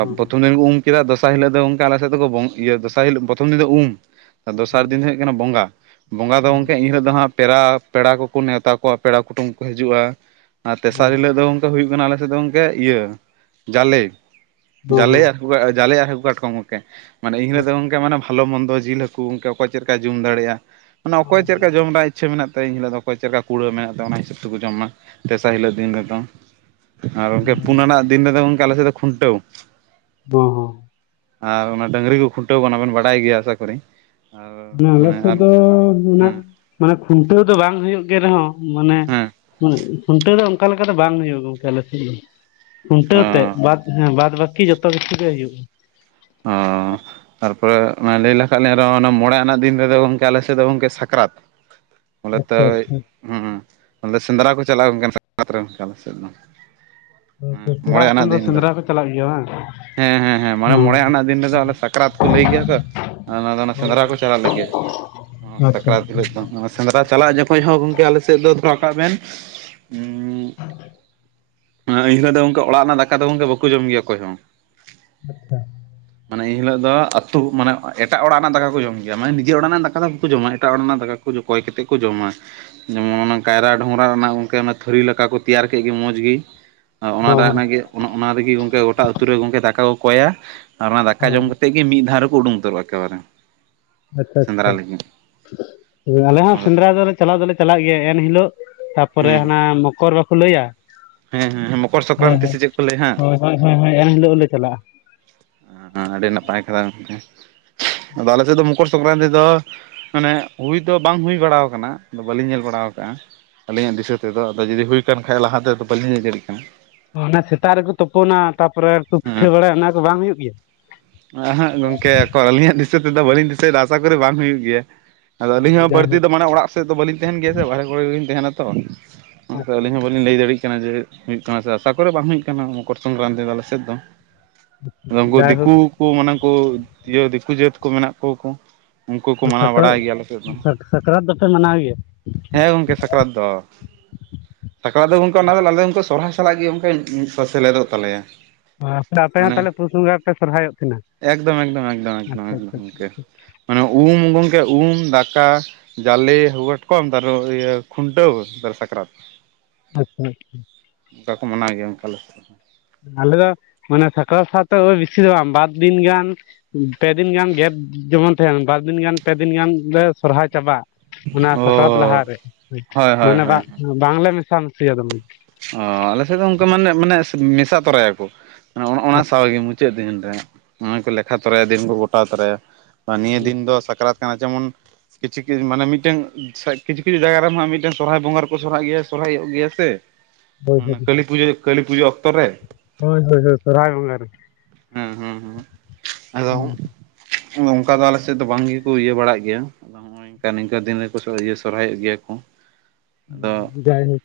ᱦᱚᱸ ᱯᱨᱚᱛᱷᱚᱢ ᱫᱤᱱ ᱠᱚ ᱩᱢ ᱠᱮᱫᱟ ᱫᱚᱥᱟᱨ ᱦᱤᱞᱳᱜ ᱫᱚ ᱟᱞᱮ ᱥᱮᱫ ᱫᱚᱠᱚ ᱫᱚᱥᱟᱨ ᱦᱤᱞᱳᱜ ᱯᱨᱚᱛᱷᱚᱢ ᱫᱤᱱ ᱫᱚ ᱩᱢ ᱫᱚᱥᱟᱨ ᱦᱚᱸ ᱫᱤᱱ ᱫᱚ ᱦᱩᱭᱩᱜ ᱠᱟᱱᱟ ᱵᱚᱸᱜᱟ ᱵᱚᱸᱜᱟ ᱫᱚ ᱜᱚᱢᱠᱮ ᱮᱱᱦᱤᱞᱳ ᱫᱚ ᱦᱟᱸᱜ ᱯᱮᱲᱟ ᱯᱮᱲᱟ ᱠᱚᱠᱚ ᱱᱮᱣᱛᱟ ᱠᱚᱣᱟ ᱯᱮᱲᱟ ᱠᱩᱴᱩᱢ ᱠᱚ ᱦᱤᱡᱩᱜᱼᱟ ᱟᱨ ᱛᱮᱥᱟᱨ ᱦᱚᱸ ᱦᱤᱞᱟᱹᱜ ᱫᱚ ᱦᱩᱭᱩᱜ ᱠᱟᱱᱟ ᱟᱞᱮᱥᱮᱫ ᱫᱚ ᱜᱚᱢᱠᱮ ᱤᱭᱟᱹ ᱡᱟᱞᱮ ᱦᱚᱸ ᱦᱚᱸ ᱡᱟᱞᱮ ᱟᱨ ᱦᱟᱹᱠᱩ ᱡᱟᱞᱮᱭᱟᱜ ᱦᱟᱹᱠᱩ ᱠᱟᱴᱠᱚᱢ ᱜᱚᱢᱠᱮ ᱢᱟᱱᱮ ᱮᱱ ᱦᱤᱞᱳᱜ ᱫᱚ ᱜᱚᱝᱠᱮ ᱢᱟᱱᱮ ᱵᱷᱟᱞᱚ ᱢᱚᱱᱫᱚ ᱡᱤᱞ ᱦᱟᱹᱠᱩᱠ ᱚᱠᱚᱭ ᱪᱮᱫᱞᱠᱟᱭ ᱡᱚᱢ ᱫᱟᱲᱮᱭᱟᱜᱼᱟ ᱢᱟᱱᱮ ᱚᱭ ᱦᱚᱸ ᱪᱮᱫᱞᱮᱠᱟ ᱡᱚᱢ ᱫᱟᱲᱮᱭᱟᱜ-ᱟ ᱤᱪᱷᱟᱹ ᱢᱮᱱᱟᱜ ᱛᱟᱭᱟ ᱮᱱᱦᱤᱞᱳᱜ ᱫᱚ ᱚᱠᱚᱭ ᱪᱮᱫ ᱞᱮᱠᱟ ᱠᱩᱲᱟᱹᱣ ᱢᱮᱱᱟᱜ ᱛᱟᱭᱟ ᱚᱱᱟ ᱦᱤᱥᱟᱹᱵᱽ ᱛᱮᱠᱚ ᱡᱚᱢ ᱢᱟ ᱫᱥᱟᱨ ᱦᱤᱞᱳᱜ ᱫᱤᱱ ᱨᱮᱫᱚ ᱟᱨ ᱜᱚᱝᱠᱮ ᱦᱚᱸ ᱯᱩᱱᱟ ᱨᱮᱱᱟᱜ ᱫᱤᱱ ᱨᱮ ᱫᱚ ᱜᱚᱝᱠᱮ ᱟᱞᱮ ᱥᱮᱫ ᱫᱚ ᱠᱷᱩᱱᱴᱟᱹᱣ ᱵ [inaudible] ᱦᱚᱸ ᱟᱨ ᱚᱱᱟ ᱰᱟᱹᱝᱨᱤ ᱠᱚ ᱠᱷᱩᱱᱴᱟᱹᱣ ᱠᱚᱣᱟᱱ ᱚᱱᱟ ᱵᱮᱱ ᱵᱟᱰᱟᱭ ᱜᱮᱭᱟ ᱟᱥᱟ ᱠᱚᱨᱮᱤ ᱢᱟᱱ ᱟᱞᱮᱥᱮᱫ ᱫᱚ ᱢᱮ ᱦᱮᱸ ᱢᱟᱱᱮ ᱠᱷᱩᱱᱴᱟᱹᱣ ᱫᱚ ᱵᱟᱝ ᱦᱩᱭᱩᱜ ᱜᱮ ᱨᱮᱦᱚᱸ ᱢᱟᱱᱮ ᱦᱮᱸ ᱠᱷᱩᱱᱴᱟᱹᱣ ᱫᱚ ᱚᱱᱠᱟ ᱞᱮᱠᱟᱛᱮ ᱵᱟᱝ ᱦᱩᱭᱩᱜᱼᱟ ᱜᱚᱝᱠᱮ ᱟᱞᱮᱥᱮᱫ ᱫᱚ ᱚ ᱠᱷᱩᱱᱴᱟᱹᱣ ᱛᱮ ᱵᱟᱫᱽ ᱦᱮᱸ ᱵᱟᱫᱽ ᱵᱟᱟᱹᱠᱤ ᱡᱚᱛᱚ ᱠᱤᱪᱷᱩ ᱜᱮ ᱦᱩᱭᱩᱜᱼᱟ ᱚᱸ ᱛᱟᱨᱯᱚᱨᱮ ᱞᱟᱹᱭ ᱞᱮᱠᱷᱟᱱ ᱞᱮᱤᱧ ᱨᱮᱦᱚᱸ ᱚᱱᱟ ᱢᱚᱬᱮ ᱟᱱᱟᱜ ᱫᱤᱱ ᱨᱮᱫᱚ ᱜᱚᱝᱠᱮ ᱟᱞᱮᱥᱮᱫ ᱫᱚ ᱜᱚᱝᱠᱮ ᱥᱟᱠᱨᱟᱛ [inaudible] ᱟᱪᱪᱷᱟ ᱟᱪᱪᱷᱟ ᱦᱮ ᱥᱮᱸᱫᱽᱨᱟ ᱠᱚ ᱪᱟᱞᱟᱜᱼᱟ ᱠᱟᱱᱟᱛᱚ ᱟᱞᱮ ᱥᱮᱫ ᱫᱚ ᱠᱚᱲᱟ ᱢᱚᱬᱮ ᱟᱱᱟᱜ ᱦᱚᱯᱚᱱ ᱫᱤᱱ ᱫᱚ ᱥᱮᱸᱫᱽᱨᱟ ᱠᱚ ᱪᱟᱞᱟᱜ ᱜᱮᱭᱟ ᱵᱟᱝ ᱦᱮᱸ ᱦᱮᱸ ᱢᱟᱱᱮ ᱦᱚᱸ ᱢᱚᱬᱮ ᱟᱱᱟᱜ ᱫᱤᱱ ᱨᱮᱫᱚ ᱚᱱᱮ ᱥᱟᱠᱨᱟᱛ ᱠᱚ ᱞᱟᱹᱭ ᱜᱮᱭᱟ ᱛᱚ ᱟᱨ ᱚᱱᱟ ᱫᱚ ᱦᱳᱭ ᱥᱮᱸᱫᱽᱨᱟ ᱠᱚ ᱦᱳᱭ ᱪᱟᱞᱟᱜ ᱞᱟᱹᱜᱤᱫ ᱟᱪᱪᱷᱟ ᱥᱟᱠᱨᱟᱛ ᱟᱪᱪᱷᱟ ᱦᱤᱞᱳᱜ ᱫᱚ ᱥᱮᱸᱫᱽᱨᱟ ᱪᱟᱞᱟᱜ ᱡᱚᱠᱷᱚᱱ ᱦᱚᱸ ᱜᱚᱝᱠᱮ ᱟᱞᱮ ᱥᱮᱫ ᱫᱚ ᱫᱚᱦᱚ ᱠᱟᱜ ᱵᱮᱱ ᱮ ᱮᱱᱤᱞᱳ ᱫᱚ ᱚᱲᱟᱜ ᱨᱮᱱᱟᱜ ᱫᱟᱠᱟ ᱫᱚ ᱜᱚᱢᱠᱮ ᱵᱟᱠᱚ ᱡᱚᱢ ᱜᱮᱭᱟ ᱚᱠᱚᱭ ᱦᱚᱸ ᱟᱪᱪᱷᱟ ᱢᱟᱱᱮ ᱮᱱᱦᱤᱞᱳᱜ ᱫᱚ ᱟᱹᱛᱩ ᱢᱟᱱᱮ ᱮᱴᱟᱜ ᱚᱲᱟᱜ ᱨᱮᱱᱟᱜ ᱫᱟᱠᱟ ᱠᱚ ᱡᱚᱢ ᱜᱮᱭᱟ ᱢᱟᱱᱮ ᱱᱤᱡᱮᱨ ᱚᱲᱟᱜ ᱨᱮᱱᱟᱜ ᱫᱟᱠᱟ ᱫᱚ ᱵᱟᱠᱚ ᱡᱚᱢᱟ ᱮᱴᱟᱜ ᱚᱲᱟᱜ ᱨᱮᱱᱟᱜ ᱫᱟᱠᱟ ᱠᱚ ᱠᱚᱭ ᱠᱟᱛᱮᱫ ᱠᱚ ᱡᱚᱢᱟ ᱡᱮᱢᱚᱱ ᱚᱱᱟ ᱠᱟᱭᱨᱟ ᱰᱚᱝᱨᱟ ᱨᱮᱱᱟᱜ ᱚᱱᱠᱟ ᱛᱷᱟᱹᱨᱤ ᱞᱮᱠᱟ ᱠᱚ ᱛᱮᱭᱟᱨ ᱠᱮᱫ ᱜᱮ ᱢᱚᱸᱡᱽ ᱜᱮ ᱚᱱᱟ ᱚ ᱚᱱᱟᱜᱮ ᱚᱱᱟ ᱨᱮᱜᱮ ᱜᱚᱝᱠᱮ ᱜᱚᱴᱟ ᱟᱹᱛᱩ ᱨᱮ ᱜᱚᱝᱠᱮ ᱫᱟᱠᱟ ᱠᱚ ᱠᱚᱭᱟ ᱟᱨ ᱚᱱᱟ ᱫᱟᱠᱟ ᱚ ᱡᱚᱢ ᱠᱟᱛᱮ ᱜᱮ ᱢᱤᱫ ᱫᱷᱟᱣ ᱨᱮᱠᱚ ᱩᱰᱩᱝ ᱩᱛᱟᱹᱨᱚᱜ ᱟᱠᱚ ᱮᱠᱮ ᱵᱟᱨᱮ ᱟᱪᱪᱷᱟ ᱟᱪᱪᱷᱟ ᱟᱞᱮ ᱦᱚᱸ ᱦᱩᱸ ᱥᱮᱸᱫᱽᱨᱟ ᱫᱚ ᱞᱮ ᱪᱟᱞᱟᱣ ᱫᱚᱞᱮ ᱪᱟᱞᱟᱜ ᱜᱮᱭᱟ ᱮᱱᱦᱤᱞᱳᱜ ᱛᱟᱨᱯᱚᱨᱮ ᱦᱮᱸ ᱦᱟᱱᱟ ᱢᱚᱠᱚᱨ ᱵᱟᱠᱚ ᱞᱟᱹᱭᱟ ᱦᱮᱸ ᱦᱮᱸ ᱢᱚᱠᱚᱨ ᱦᱳᱭ ᱥᱚᱠᱨᱟᱱᱛᱤ ᱦᱳᱭ ᱥᱮ ᱪᱮᱫ ᱠᱚ ᱞᱟᱹᱭ ᱦᱟᱸᱜ ᱦᱳᱭ ᱦᱳᱭ ᱦᱳᱭ ᱮᱱᱤᱞᱳᱜ ᱞᱮ ᱪᱟᱞᱟᱜᱼᱟ ᱟᱹᱰᱤ ᱱᱟᱯᱟᱭ ᱠᱟᱛᱷᱟ ᱜᱚᱢᱠᱮ ᱟᱫᱚ ᱟᱞᱮ ᱥᱮᱫ ᱫᱚ ᱢᱚᱠᱚᱨ ᱥᱚᱝᱠᱨᱟᱱᱛᱤ ᱫᱚ ᱢᱟᱱᱮ ᱦᱩᱭ ᱫᱚ ᱵᱟᱝ ᱦᱩᱭ ᱵᱟᱲᱟᱣ ᱠᱟᱱᱟ ᱟᱫᱚ ᱵᱟᱹᱞᱤᱧ ᱧᱮᱞ ᱵᱟᱲᱟ ᱠᱟᱜᱼᱟ ᱟᱹᱞᱤᱧᱟᱜ ᱫᱤᱥᱟᱹ ᱛᱮᱫᱚ ᱟᱫᱚ ᱡᱩᱫᱤ ᱦᱩᱭᱠᱟᱱ ᱠᱷᱟᱸᱡ ᱞᱟᱦᱟᱛᱮᱫ ᱵᱟᱹᱞᱤᱧ ᱞᱟᱹᱭ ᱫᱟᱲᱮᱭᱟᱜ ᱠᱟᱱᱟ ᱚᱱᱟ ᱥᱮᱛᱟᱜ ᱨᱮᱠᱚ ᱛᱩᱯᱚᱱᱟ ᱛᱟᱯᱚᱨᱮ ᱠᱚ ᱯᱤᱴᱷᱟᱹ ᱵᱟᱲᱟᱭᱟ ᱚᱱᱟ ᱠᱚ ᱵᱟᱝ ᱦᱩᱭᱩᱜ ᱜᱮᱭᱟ ᱮᱦᱟᱸᱜ ᱜᱚᱢᱠᱮ ᱚᱠᱚᱨ ᱟᱹᱞᱤᱧᱟᱜ ᱫᱤᱥᱟᱹ ᱛᱮᱫᱚ ᱵᱟᱹᱞᱤᱧ ᱫᱤᱥᱟᱹᱭᱮᱫᱟ ᱟᱥᱟ ᱠᱚᱨᱮ ᱵᱟᱝ ᱦᱩᱭᱩᱜ ᱜᱮᱭᱟ ᱟᱫᱚ ᱟᱹᱞᱤᱧ ᱦᱚᱸ ᱵᱟᱹᱲᱛᱤ ᱡᱟᱭᱦᱳᱠ ᱫᱚ ᱢᱟᱱᱮ ᱚᱲᱟᱜ ᱥᱮᱫ ᱫᱚ ᱵᱟᱹᱞᱤᱧ ᱛᱟᱦᱮᱱ ᱜᱮᱭᱟ ᱥᱮ ᱵᱟᱦᱨᱮ ᱠᱚᱨᱮ ᱜᱮᱞᱤᱧ ᱛᱟᱦᱮᱱᱟ ᱛᱚ ᱟᱪᱪᱷᱟ ᱟᱹᱞᱤᱧ ᱦᱚᱸ ᱵᱟᱞᱤᱧ ᱞᱟᱹᱭ ᱫᱟᱲᱭᱟᱜ ᱠᱟᱱᱟ ᱡᱮ ᱦᱩᱭᱩᱜ ᱠᱟᱱᱟ ᱥᱮ ᱟᱥᱟ ᱠᱚᱨᱮ ᱵᱟᱝ ᱦᱩᱭᱩᱜ ᱠᱟᱱᱟ ᱢᱚᱠᱚᱨ ᱥᱚᱝᱠᱨᱟᱱᱛᱤᱮ ᱯᱟᱞᱮ ᱥᱮᱫ ᱫᱚ ᱟᱫᱚ ᱩᱱᱠᱩ ᱫᱤᱠᱩ ᱡᱟᱭᱦᱳᱠ ᱩᱱᱠᱩ ᱢᱟᱱᱮ ᱠᱚ ᱤᱭᱟᱹ ᱫᱤᱠᱩ ᱡᱟᱹᱛ ᱠᱚ ᱢᱮᱱᱟᱜ ᱠᱚᱣᱟ ᱠᱚ ᱩᱱᱠᱩ ᱠᱚ ᱢᱟᱱᱟᱣ ᱥᱟᱠᱨᱟᱛ ᱵᱟᱲᱟᱭ ᱜᱮᱭᱟ ᱟᱞᱮ ᱥᱮᱫ ᱫᱚ ᱥᱟᱠᱨᱟᱛ ᱫᱚᱯᱮ ᱢᱟᱱᱟᱣ ᱜᱮᱭᱟ? ᱦᱮᱸ ᱜᱚᱢᱠᱮ ᱥᱟᱠᱨᱟᱛ ᱫᱚ ᱥᱟᱠᱨᱟᱛ ᱫᱚ ᱜᱚᱢᱠᱟ ᱚᱱᱟ ᱫᱚ ᱟᱞᱮ ᱫᱚ ᱩᱱ ᱥᱚᱨᱦᱟᱭ ᱥᱟᱞᱟᱜ ᱜᱮ ᱚᱱᱠᱟ ᱥᱮᱞᱮᱫᱚᱜ ᱛᱟᱞᱮᱭᱟ [unintelligible] ᱢᱟᱱᱮ ᱯᱩᱥ ᱵᱚᱸᱜᱟ ᱯᱮ ᱥᱚᱨᱦᱟᱭᱚᱜ ᱛᱟᱦᱮᱱᱟ? ᱮᱠᱫᱚᱢ ᱮᱠᱫᱚᱢ ᱮᱠᱫᱚᱢ ᱮᱠᱫᱚᱢ ᱟᱪᱪᱷᱟ ᱮᱠᱫᱚᱢ ᱟᱪᱪᱷᱟ ᱜᱚᱝᱠᱮ ᱢᱟᱱᱮ ᱩᱢ ᱜᱚᱢᱠᱮ ᱩᱢ ᱫᱟᱠᱟ ᱡᱟᱞᱤ ᱦᱟᱠᱟᱴᱠᱚᱢ ᱛᱟᱨ ᱤᱭᱟᱹ ᱠᱷᱩᱱᱴᱟᱹᱣ ᱛᱟᱨ ᱥᱟᱠᱨᱟᱛ ᱟᱪᱪᱷᱟ ᱟᱪᱪᱷᱟ ᱚᱱᱠᱟ ᱠᱚ ᱢᱟᱱᱟᱣ ᱜᱮᱭᱟ ᱜᱚᱝᱠᱮ ᱟᱞᱮ ᱥᱮᱫ ᱦᱚᱸ ᱟᱞᱮ ᱫᱚ ᱢᱟᱱᱮ ᱥᱟᱠᱨᱟᱛ ᱥᱟᱶᱛᱮ ᱵᱮᱥᱤ ᱫᱚ ᱵᱟᱝ ᱵᱟᱨ ᱫᱤᱱ ᱜᱟᱱ ᱯᱮ ᱫᱤᱱ ᱜᱟᱱ ᱜᱮᱫ ᱡᱮᱢᱚᱱ ᱛᱟᱦᱮᱱ ᱵᱟᱨ ᱫᱤᱱ ᱜᱟᱱ ᱯᱮ ᱫᱤᱱ ᱜᱟᱱ ᱞᱮ ᱥᱚᱨᱦᱟᱭ ᱪᱟᱵᱟᱜ ᱚᱱᱟ ᱥᱟᱠᱨᱟᱛ ᱚ ᱞᱟᱦᱟᱨᱮ ᱦᱳᱭ ᱦᱳᱭ ᱢᱟᱱᱮ ᱦᱳᱭ ᱵᱟᱜ ᱵᱟᱝᱞᱮ ᱢᱮᱥᱟ ᱢᱮᱥᱤᱭᱟ ᱚ ᱟᱞᱮ ᱥᱮᱫ ᱫᱚ ᱚᱱᱠᱟ ᱢᱟᱱᱮ ᱢᱟᱱᱮ ᱢᱮᱥᱟ ᱛᱚᱨᱟᱭᱟᱠᱚ ᱚᱱᱟ ᱟᱪᱪᱷᱟ ᱥᱟᱶᱜᱮ ᱪᱮᱫ ᱫᱤᱱ ᱨᱮ ᱱᱚᱜᱚᱭ ᱠᱚ ᱞᱮᱠᱷᱟ ᱛᱚᱨᱟᱭᱟ ᱫᱤᱱ ᱠᱚ ᱜᱚᱴᱟ ᱛᱚᱨᱟᱭᱟ ᱱᱤᱭᱟᱹ ᱫᱤᱱ ᱫᱚ ᱥᱟᱠᱨᱟᱛ ᱠᱟᱱᱟ ᱡᱮᱢᱚᱱ ᱠᱤᱪᱷᱩ ᱢᱟᱱᱮ ᱢᱤᱫᱴᱟᱝ ᱠᱤᱪᱷᱩ ᱠᱤᱪᱷᱩ ᱡᱟᱭᱜᱟ ᱨᱮ ᱢᱟ ᱦᱟᱜ ᱥᱚᱨᱦᱟᱭ ᱵᱚᱸᱜᱟ ᱨᱮᱠᱚ ᱥᱚᱨᱦᱟᱭᱚᱜ ᱜᱮᱭᱟ ᱥᱚᱨᱦᱟᱭᱚᱜ ᱜᱮᱭᱟ ᱥᱮ ᱦᱳᱭ ᱠᱟᱹᱞᱤ ᱯᱩᱡᱟᱹ ᱠᱟᱞᱤ ᱯᱩᱡᱟᱹ ᱚᱠᱛᱚ ᱨᱮ ᱦᱳᱭ ᱦᱳᱭ ᱦᱳᱭ ᱥᱚᱦᱨᱟᱭ ᱵᱚᱸᱜᱟ ᱨᱮ ᱦᱮᱸ ᱦᱮᱸ ᱦᱮᱸ ᱟᱫᱚ ᱚᱱᱠᱟ ᱫᱚ ᱟᱞᱮ ᱥᱮᱫ ᱫᱚ ᱵᱟᱝ ᱜᱮᱠᱚ ᱤᱭᱟᱹ ᱵᱟᱲᱟᱜ ᱜᱮᱭᱟ ᱱᱚᱜᱝᱠᱟ ᱱᱤᱝᱠᱟ ᱫᱤᱱ ᱨᱮᱠᱚ ᱤᱭᱟᱹ ᱥᱚᱨᱦᱟᱭᱚᱜ ᱜᱮᱭᱟ ᱠᱚ ᱟᱫᱚ ᱡᱟᱭ ᱦᱳᱜ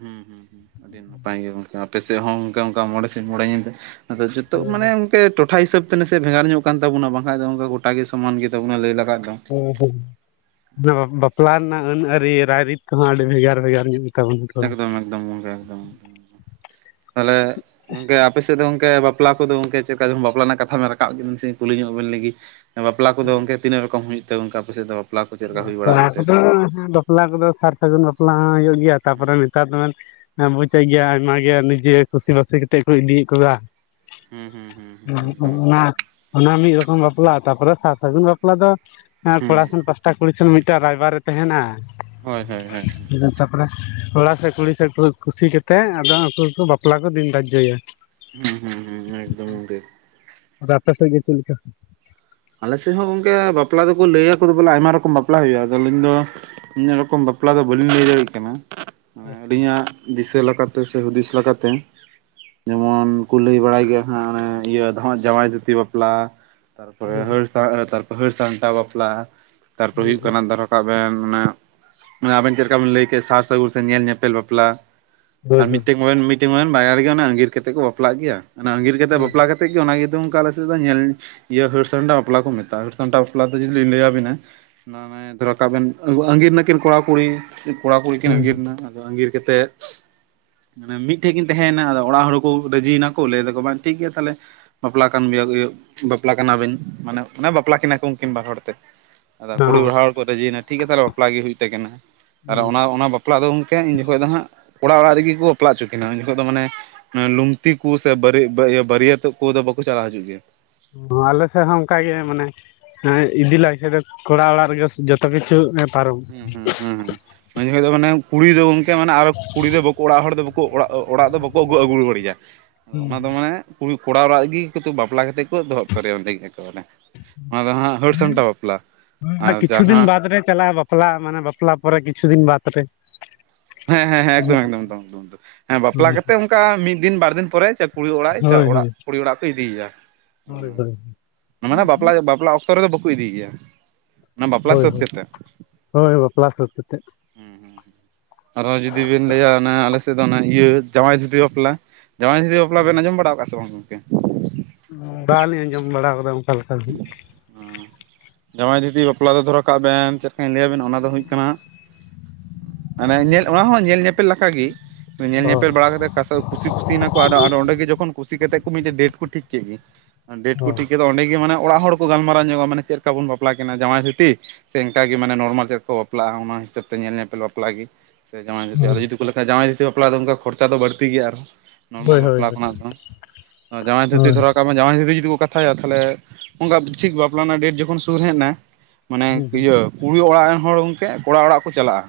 ᱦᱩᱸ ᱦᱩᱸ ᱟᱹᱰᱤ ᱱᱟᱯᱟᱭ ᱜᱮ ᱜᱚᱝᱠᱮ ᱟᱯᱮ ᱥᱮᱫ ᱦᱚᱸ ᱚᱱᱠᱟ ᱚᱱᱠᱟ ᱢᱚᱬᱮ ᱥᱤᱧ ᱢᱚᱬᱮ ᱧᱤᱫᱟᱹ ᱟᱫᱚ ᱡᱚᱛᱚ ᱦᱳᱭ ᱢᱟᱱᱮ ᱦᱳᱭ ᱮ ᱴᱚᱴᱷᱟ ᱦᱤᱥᱟᱹᱵᱛᱮ ᱱᱟᱥᱮ ᱵᱷᱮᱜᱟᱨ ᱧᱚᱜ ᱠᱟᱱ ᱛᱵᱚᱱᱟ ᱵᱟᱝᱠᱷᱟᱱ ᱫᱚ ᱚᱱᱠᱟ ᱜᱚᱴᱟ ᱜᱮ ᱥᱚᱢᱟᱱ ᱜᱮᱛᱟᱵᱚᱱᱟ ᱞᱟᱹᱭ ᱞᱮᱠᱷᱟᱡ ᱫᱚ ᱚᱸ ᱦᱮ ᱵᱟ ᱵᱟᱯᱞᱟ ᱨᱮᱱᱟᱜ ᱟᱹᱱ ᱟᱹᱨᱤ ᱨᱟᱭᱼᱨᱤᱛ ᱠᱚᱦᱚᱸ ᱟᱹᱰᱤ ᱵᱷᱮᱜᱟᱨ ᱵᱷᱮᱜᱟᱨ ᱧᱚᱜ ᱜᱮᱛᱟᱵᱚᱱᱟ ᱮᱠᱫᱚᱢ ᱮᱠᱫᱚᱢ ᱜᱚᱝᱠᱮ ᱮᱠᱫᱚᱢ᱾ ᱛᱟᱦᱚᱞᱮ ᱜᱚᱝᱠᱮ ᱟᱯᱮ ᱥᱮᱫ ᱫᱚ ᱜᱚᱝᱠᱮ ᱵᱟᱯ ᱯᱞᱟ ᱠᱚᱫᱚ ᱜᱚᱝᱠᱮ ᱪᱮᱫᱞᱮᱠᱟ ᱵᱟᱯᱞᱟ ᱨᱮᱱᱟᱜ ᱠᱟᱛᱷᱟ ᱵᱮᱱ ᱨᱟᱠᱟᱵ ᱠᱮᱫ ᱵᱤᱱ ᱱᱟᱥᱮ ᱱᱟᱜ ᱠᱩᱞᱤ ᱧᱚᱜ ᱵᱮᱱ ᱞᱮᱜᱤ ᱵᱟᱯᱞᱟ ᱠᱚᱫᱚ ᱜᱚᱝᱠᱮ ᱛᱤᱱᱟᱹᱜ ᱨᱚᱠᱚᱢ ᱦᱩᱭᱩᱜ ᱛᱮ ᱜᱚᱝᱠᱮ ᱟᱯᱮᱥᱮᱫ ᱫᱚ? ᱵᱟᱯᱞᱟ ᱠᱚ ᱪᱮᱫ ᱞᱮᱠᱟ ᱦᱩᱭ ᱵᱟᱯᱞᱟ ᱵᱟᱲᱟᱜ ᱜᱮᱛᱮ ᱠᱚ ᱫᱚ ᱦᱚᱸ ᱵᱟᱯᱞᱟ ᱠᱚᱫᱚ ᱥᱟᱨ ᱥᱟᱹᱜᱩᱱ ᱵᱟᱯᱞᱟ ᱦᱚᱸ ᱦᱩᱭᱩᱜ ᱜᱮᱭᱟ ᱛᱟᱨᱯᱚᱨᱮ ᱦᱩᱸ ᱱᱮᱛᱟᱨ ᱫᱚ ᱚᱱᱟ ᱮᱫ ᱜᱮᱭᱟ ᱟᱭᱢᱟ ᱜᱮ ᱱᱤᱡᱮ ᱜᱮ ᱠᱩᱥᱤ ᱵᱟᱹᱥᱤ ᱠᱟᱛᱮᱫ ᱠᱚ ᱤᱫᱤᱭᱮᱫ ᱠᱚᱣᱟ᱾ ᱦᱩᱸ ᱦᱩᱸ ᱦᱩᱸ ᱦᱩᱸ ᱮᱠᱫᱚᱢ ᱮᱠᱫᱚᱢ ᱚᱱᱟ ᱚᱱᱟ ᱢᱤᱫ ᱨᱚᱠᱚᱢ ᱵᱟᱯᱞᱟ ᱛᱟᱨᱯᱚᱨᱮ ᱥᱟᱨ ᱥᱟᱹᱜᱩᱱ ᱵᱟᱯ ᱯᱞᱟ ᱫᱚ ᱠᱚᱲᱟ ᱦᱩᱸ ᱥᱮᱱ ᱯᱟᱥᱴᱟ ᱠᱩᱲᱤ ᱥᱮᱱ ᱢᱤᱫᱴᱟᱝ ᱨᱟᱭᱵᱟᱨ ᱛᱟᱦᱮᱱᱟ᱾ ᱦᱳᱭ ᱦᱳᱭ ᱦᱳᱭ ᱠᱚᱲᱟ ᱥᱮᱫ ᱠᱩᱲᱤ ᱥᱮᱫ ᱠᱩᱥᱤ ᱠᱟᱛᱮ ᱟᱫᱚ ᱩᱱᱠᱩ ᱜᱮᱠᱚ ᱵᱟᱯᱞᱟ ᱠᱚ ᱫᱤᱱ ᱫᱟᱡᱽᱡᱚᱭᱟ᱾ ᱦᱩᱸ ᱦᱩᱸ ᱦᱩᱸ ᱮᱠᱫᱚᱢ ᱚᱸᱰᱮ ᱟᱯᱮ ᱥᱮᱫ ᱜᱮ ᱪᱮᱫ ᱞᱮᱠᱟ? ᱟᱞᱮ ᱥᱮᱫ ᱦᱚᱸ ᱜᱚᱝᱠᱮ ᱵᱟᱯᱞᱟ ᱫᱚᱠᱚ ᱞᱟᱹᱭᱟᱠᱚ ᱵᱚᱞᱮ ᱟᱭᱢᱟ ᱨᱚᱠᱚᱢ ᱵᱟᱯᱞᱟ ᱦᱩᱭᱩᱜᱼᱟ᱾ ᱟᱫᱚ ᱟᱹᱞᱤᱧ ᱫᱚ ᱛᱤᱱᱟᱹᱜ ᱨᱚᱠᱚᱢ ᱵᱟᱯᱞᱟ ᱫᱚ ᱵᱟᱹᱞᱤᱧ ᱞᱟᱹᱭ ᱫᱟᱲᱮᱭᱟᱜ ᱠᱟᱱᱟ, ᱟᱹᱞᱤᱧᱟᱜ ᱫᱤᱥᱟᱹ ᱞᱮᱠᱟᱛᱮ ᱥᱮ ᱦᱩᱫᱤᱥ ᱞᱮᱠᱟᱛᱮ, ᱡᱮᱢᱚᱱ ᱠᱚ ᱞᱟᱹᱭ ᱵᱟᱲᱟᱭ ᱜᱮᱭᱟ ᱦᱟᱸᱜ ᱚᱱᱮ ᱤᱭᱟᱹ ᱡᱟᱶᱟᱭ ᱫᱷᱩᱛᱤ ᱵᱟᱯᱞᱟ, [inaudible] ᱛᱟᱜ ᱛᱟᱯᱚᱨᱮ ᱦᱟᱹᱨ ᱥᱟᱢᱴᱟᱣ ᱵᱟᱯᱞᱟ ᱛᱟᱨᱯᱚᱨᱮ ᱦᱳᱭ ᱦᱩᱭᱩᱜ ᱠᱟᱱᱟ ᱫᱷᱚᱨᱚ ᱠᱟᱜ ᱵᱮᱱ ᱢᱟᱱᱮ, ᱟᱵᱮᱱ ᱪᱮᱫ ᱞᱮᱠᱟ ᱵᱮᱱ ᱞᱟᱹᱭ ᱠᱮᱫ ᱥᱟᱨ ᱥᱟᱹᱜᱩᱱ ᱥᱮ ᱧᱮᱞ ᱧᱮᱯᱮᱞ ᱵᱟᱯᱞᱟ, ᱟᱨ ᱦᱳᱭ ᱢᱤᱫᱴᱮᱱ ᱢᱚᱭᱮᱱ ᱢᱤᱫᱴᱮᱱ ᱢᱚᱭᱮᱱ ᱵᱟᱭᱟᱨ ᱨᱮᱜᱤ ᱚᱱᱟ ᱟᱸᱜᱤᱨ ᱠᱟᱛᱮᱫ ᱠᱚ ᱵᱟᱯᱞᱟᱜ ᱜᱮᱭᱟ ᱚᱱᱟ ᱟᱜᱤᱨ ᱠᱟᱛᱮ ᱦᱳᱭ ᱵᱟᱯᱞᱟ ᱠᱟᱛ [unintelligible] ᱥᱮᱫ ᱧᱮᱞ ᱤᱭᱟᱹ ᱥᱟᱱᱴᱟ ᱵᱟᱯᱞᱟ ᱠᱚ ᱢᱮᱛᱟᱜᱼᱟ, ᱦᱟᱹᱨᱥᱟᱢᱴᱟ ᱵᱟᱯᱞᱟ ᱡᱩᱫᱤ ᱞᱟᱹᱭᱟᱵᱤᱱᱟ, [unintelligible] ᱠᱟᱜᱵᱮᱱ ᱟᱺᱜᱤᱨ ᱱᱟᱠᱤᱱ ᱠᱚᱲᱟ ᱠᱩᱲᱤ, ᱠᱚᱲᱟ ᱠᱩᱲᱤ ᱠᱤᱱ ᱦᱳᱭ ᱟᱹᱜᱤᱨ ᱮᱱᱟ, ᱟᱫᱚ ᱟᱸᱜᱤᱨ ᱠᱟᱛᱮᱫ, ᱢᱟᱱᱮ ᱢᱤᱫᱴᱷᱮᱡ ᱠᱤᱱ ᱛᱟᱦᱮᱸᱭᱱᱟ ᱟᱫᱚ ᱚᱲᱟᱜ ᱦᱚᱲᱠᱚ ᱨᱟᱹᱡᱤᱭᱮᱱᱟ ᱠᱚ ᱞᱟᱹᱭ ᱫᱟᱠᱚ ᱵᱟᱝ ᱴᱷᱤᱠ ᱜᱮᱭᱟ ᱛᱟᱦᱞᱮ, ᱵᱟᱯᱞᱟ ᱠᱟᱱ ᱜᱮᱭᱟ, ᱵᱟᱯᱞᱟ ᱠᱟᱱᱟᱵᱤᱱ ᱢᱟᱱᱮ ᱚᱱᱮ ᱵᱟᱯᱞᱟ ᱠᱤᱱᱟᱹ ᱠᱚ ᱩᱱᱠᱤᱱ ᱵᱟᱨ ᱦᱚᱲ ᱛᱮ, ᱟᱫᱚ ᱠᱩᱲᱤ ᱦᱚᱸ ᱚᱲᱟᱜ ᱦᱚᱲ ᱨᱟᱹᱡᱤᱭᱱᱟ ᱴᱷᱤᱠ ᱜᱮᱭᱟ ᱛᱟᱦᱚᱞᱮ ᱵᱟᱯᱞᱟ ᱜᱮ ᱦᱩᱭᱩᱜ ᱛᱟᱠᱤᱱᱟ᱾ ᱛᱟᱦᱚᱞᱮ ᱚᱱᱟ ᱚᱱᱟ ᱵᱟᱯᱞᱟ ᱫᱚ ᱜᱚᱢᱠᱮ ᱩᱱᱧ ᱡᱚᱠᱷᱚᱡ ᱫᱚ ᱦᱟᱸᱜ ᱚᱲᱟᱜ ᱚᱲᱟᱜ ᱨᱮᱜᱮ ᱠᱚ ᱵᱟᱯᱞᱟ ᱦᱚᱪᱚ ᱠᱤᱱᱟ ᱩᱱ ᱡᱚᱠᱷᱚᱡ ᱫᱚ ᱢᱟᱱᱮ ᱞᱩᱝᱛᱤ ᱠᱚ ᱥᱮ ᱵᱟᱹᱜᱤᱭᱟ ᱵᱟᱹᱨᱭᱟᱹᱛᱚᱜ ᱠᱚᱫᱚ ᱵᱟᱠᱚ ᱪᱟᱞᱟᱣ ᱦᱚᱪᱚᱜ ᱜᱮᱭᱟ᱾ ᱟᱞᱮ ᱥᱮᱫ ᱦᱚᱸ ᱚᱱᱠᱟᱜ ᱜᱮ ᱢᱟᱱᱮ ᱦᱮᱸ ᱤᱫᱤ ᱞᱟᱭᱠᱷᱟᱭ ᱫᱚ ᱠᱚᱲᱟ ᱚᱲᱟᱜ ᱨᱮᱜᱮ ᱡᱚᱛᱚ ᱠᱤᱪᱷᱩ ᱚᱱᱮ ᱦᱩᱸ ᱦᱩᱸ ᱦᱩᱸ ᱦᱩᱸ ᱩᱱ ᱡᱚᱠᱷᱚᱡ ᱫᱚ ᱢᱟᱱᱮ ᱠᱩᱲᱤ ᱫᱚ ᱜᱚᱝᱠᱮ ᱢᱟᱱᱮ ᱟᱨᱚ ᱠᱩᱲᱤ ᱫᱚ ᱵᱟᱠᱚ ᱚᱲᱟᱜ ᱦᱚᱲ ᱫᱚ ᱵᱟᱹ ᱠᱩ ᱚᱲᱟᱜ ᱚᱲᱟᱜ ᱫᱚ ᱵᱟᱠᱚ ᱟᱹᱜᱩ ᱟᱹᱜᱩ ᱨᱩᱣᱟᱹᱲᱮᱭᱟ, ᱚᱱᱟ ᱫᱚ ᱢᱟᱱᱮ ᱠᱩᱲᱤ ᱠᱚᱲᱟ ᱚᱲᱟᱜ ᱨᱮᱜᱤ ᱵᱟᱯᱞᱟ ᱠᱟᱛᱮ ᱠᱚ ᱫᱚᱦᱚ ᱩᱛᱟᱹᱨᱮᱭᱟ, ᱚᱸᱰᱮ ᱢᱟᱱᱮ ᱚᱱᱟ ᱫᱚ ᱦᱟᱸᱜ ᱦᱟᱹᱨ ᱥᱟᱢᱴᱟᱣ ᱵᱟᱯᱞᱟ ᱦᱩᱸ ᱦᱩᱸ ᱟᱨ ᱠᱤᱪᱷᱩ ᱫᱤᱱ ᱡᱟᱦᱟᱸ ᱵᱟᱫᱽ ᱨᱮ ᱪᱟᱞᱟᱜᱼᱟ ᱵᱟᱯ ᱵᱟᱯᱞᱟ ᱢᱟᱱᱮ ᱵᱟᱯᱞᱟ ᱯᱚᱨᱮ ᱠᱤᱪᱩ ᱫᱤᱱ ᱵᱟᱫ ᱵᱟᱛᱨᱮ ᱦᱮᱸ ᱦᱮᱸ ᱦᱮᱸ ᱮᱠᱫᱚᱢ ᱮᱠᱫᱚᱢ ᱮᱫᱚᱢ᱾ ᱦᱮᱸ ᱵᱟᱯᱞᱟ ᱦᱳᱭ ᱠᱟᱛᱮᱜ ᱚᱱᱠᱟ ᱢᱤᱫ ᱫᱤᱱ ᱵᱟᱨ ᱫᱤᱱ ᱯᱚᱨᱮ ᱠᱩᱲᱤ ᱚᱲᱟᱜ ᱪᱟᱜ ᱦᱳᱭ ᱚᱲᱟᱜ ᱦᱳᱭ ᱠᱩᱲᱤ ᱚᱲᱟᱜ ᱠᱚ ᱤᱫᱤᱭᱮᱭᱟ᱾ ᱦᱳᱭ ᱚᱱᱟᱫᱚ ᱵᱟᱯᱞᱟ ᱫᱚ ᱵᱟᱯᱞᱟ ᱚᱠ ᱛᱚ ᱨᱮᱫᱚ ᱵᱟᱠᱚ ᱤᱫᱤᱭᱼᱭᱟ, ᱚᱱᱟ ᱵᱟᱯᱞᱟ ᱦᱳᱭ ᱥᱟᱹᱛ ᱦᱳᱭ ᱠᱟᱛᱮᱫ᱾ ᱦᱳᱭ ᱵᱟᱯᱞᱟ ᱥᱟᱫ ᱠᱟᱛᱮ᱾ ᱟᱨᱦᱚᱸ ᱡᱩᱫᱤ ᱵᱮᱱ ᱞᱟᱹᱭᱟ ᱚᱱᱟ ᱟᱞᱮ ᱥᱮᱫ ᱫᱚ ᱚᱱᱟ ᱤᱭᱟᱹ ᱡᱟᱶᱟᱭ ᱫᱷᱩᱛᱤ ᱵᱟᱯᱞᱟ ᱡᱟᱶᱟᱭ ᱫᱷᱩᱛᱤ ᱵᱟᱯᱞᱟ ᱵᱟᱯᱞᱟ ᱵᱮᱱ ᱟᱸᱢᱚᱢ ᱵᱟᱲᱟᱣᱟᱠᱜᱼᱟ ᱥᱮ ᱵᱟᱝ ᱜᱚᱝᱠᱮ? ᱵᱟᱞᱤᱧ ᱟᱸᱡᱚᱢ ᱵᱟᱲᱟᱣ ᱠᱟᱫᱟ ᱚᱱᱠᱟᱞᱮᱠᱟ ᱫᱚ ᱦᱟᱸᱜ᱾ ᱦᱚᱸ ᱡᱟᱶᱟᱭ ᱡᱩᱫᱤ ᱵᱟᱯᱞᱟ ᱫᱚ ᱫᱷᱚᱨᱟ ᱠᱟᱜ ᱵᱮᱱ ᱪᱮᱫ ᱞᱮᱠᱟᱧ ᱞᱟᱹᱭᱟᱵᱮᱱᱟ ᱚᱱᱟ ᱫᱚ ᱦᱩᱭᱩᱜ ᱠᱟᱱᱟ, ᱚᱱᱮ ᱧᱮᱞ ᱚᱱᱟ ᱦᱚᱸ ᱧᱮᱞ ᱧᱮᱯᱮᱞ ᱞᱮᱠᱟᱜᱮ ᱧᱮᱞ ᱚ ᱧᱮᱯᱮᱞ ᱵᱟᱲᱟ ᱠᱟᱛᱮ ᱠᱟᱥᱚ ᱠᱩᱥᱤ ᱠᱩᱥᱤᱭᱮᱱᱟᱠᱚ ᱟᱫᱚ ᱟᱫᱚ ᱚᱸᱰᱮᱜᱮ ᱡᱚᱠᱷᱚᱱ ᱠᱩᱥᱤ ᱠᱟᱛᱮᱫ ᱠᱚ ᱢᱤᱴᱮᱡ ᱰᱮᱴ ᱠᱚ ᱴᱷᱤᱠ ᱠᱮᱫᱜᱤ ᱵᱮᱴ ᱚ ᱠᱚ ᱴᱷᱤᱠ ᱠᱟᱛᱮ ᱚᱸᱰᱮ ᱜᱮ, ᱜᱮ ᱢᱟᱱᱮ ᱚᱲᱟᱜ ᱦᱚᱲ ᱠᱚ ᱜᱟᱞᱢᱟᱣ ᱧᱚᱜᱼᱟ, ᱢᱟᱱᱮ ᱪᱮᱜ ᱞᱮᱠᱟ ᱵᱚᱱ ᱵᱟᱯᱞᱟ ᱠᱤᱱᱟ ᱡᱟᱶᱟᱭ ᱫᱷᱩᱛᱤ᱾ ᱥᱮ ᱤᱱᱠᱟ ᱜᱮ ᱢᱟᱱᱮ ᱱᱚᱨᱢᱟᱞ ᱪᱮᱜ ᱞᱮᱠᱟ ᱠᱚ ᱵᱟᱯᱞᱟᱜᱼᱟ᱾ ᱚᱱᱟ ᱦᱤᱥᱟᱹᱵᱽ ᱛᱮ ᱧᱮᱞ ᱧᱮᱯᱮᱞ ᱵᱟᱯᱞᱟ ᱜᱮ᱾ ᱥᱮ ᱡᱟᱶᱟᱭ ᱫᱷᱩᱛᱤ ᱟᱫᱚ ᱡᱩᱫᱤ ᱠᱚ ᱞᱮᱠᱷᱟ ᱡᱟᱶᱟᱭ ᱫᱷᱩᱛᱤ ᱵᱟᱯᱞᱟ ᱫᱚ ᱚᱱᱠᱟ ᱠᱷᱚᱨᱪᱟ ᱫᱚ ᱵᱟᱹᱲᱛᱤ ᱜᱮᱭᱟ ᱟᱨᱦᱚᱸ, ᱱᱚᱨᱢᱟᱞ ᱦᱳᱭ ᱦᱳᱭ ᱵᱟᱯᱞᱟ ᱦᱳᱭ ᱠᱷᱚᱱᱟᱜ ᱫᱚ ᱡᱟᱶᱟᱭ ᱫᱷᱩᱛᱤ ᱦᱩᱸ ᱫᱷᱚᱨᱟᱣ ᱠᱟᱜ ᱢᱮ ᱡᱟᱶᱟᱭ ᱫᱷᱩᱛᱤ ᱡᱩᱫᱤ ᱠᱚ ᱠᱟᱛᱷᱟᱭᱟ ᱛᱟᱦᱚᱞᱮ, ᱚᱝᱠᱟ ᱴᱷᱤᱠ ᱵᱟᱯᱞᱟ ᱨᱮᱱᱟᱜ ᱰᱮᱴ ᱡᱚᱠᱷᱚᱱ ᱥᱩᱨ ᱦᱮᱡᱱᱟ ᱢᱟᱱᱮ ᱦᱩᱸ ᱤᱭᱟᱹ ᱠᱩᱲᱤ ᱚᱲᱟᱜ ᱨᱮᱱ ᱦᱚᱲ ᱜᱚᱢᱠᱮ ᱠᱚᱲᱟ ᱚᱲᱟᱜ ᱠᱚ ᱪᱟᱞᱟᱜᱼᱟ᱾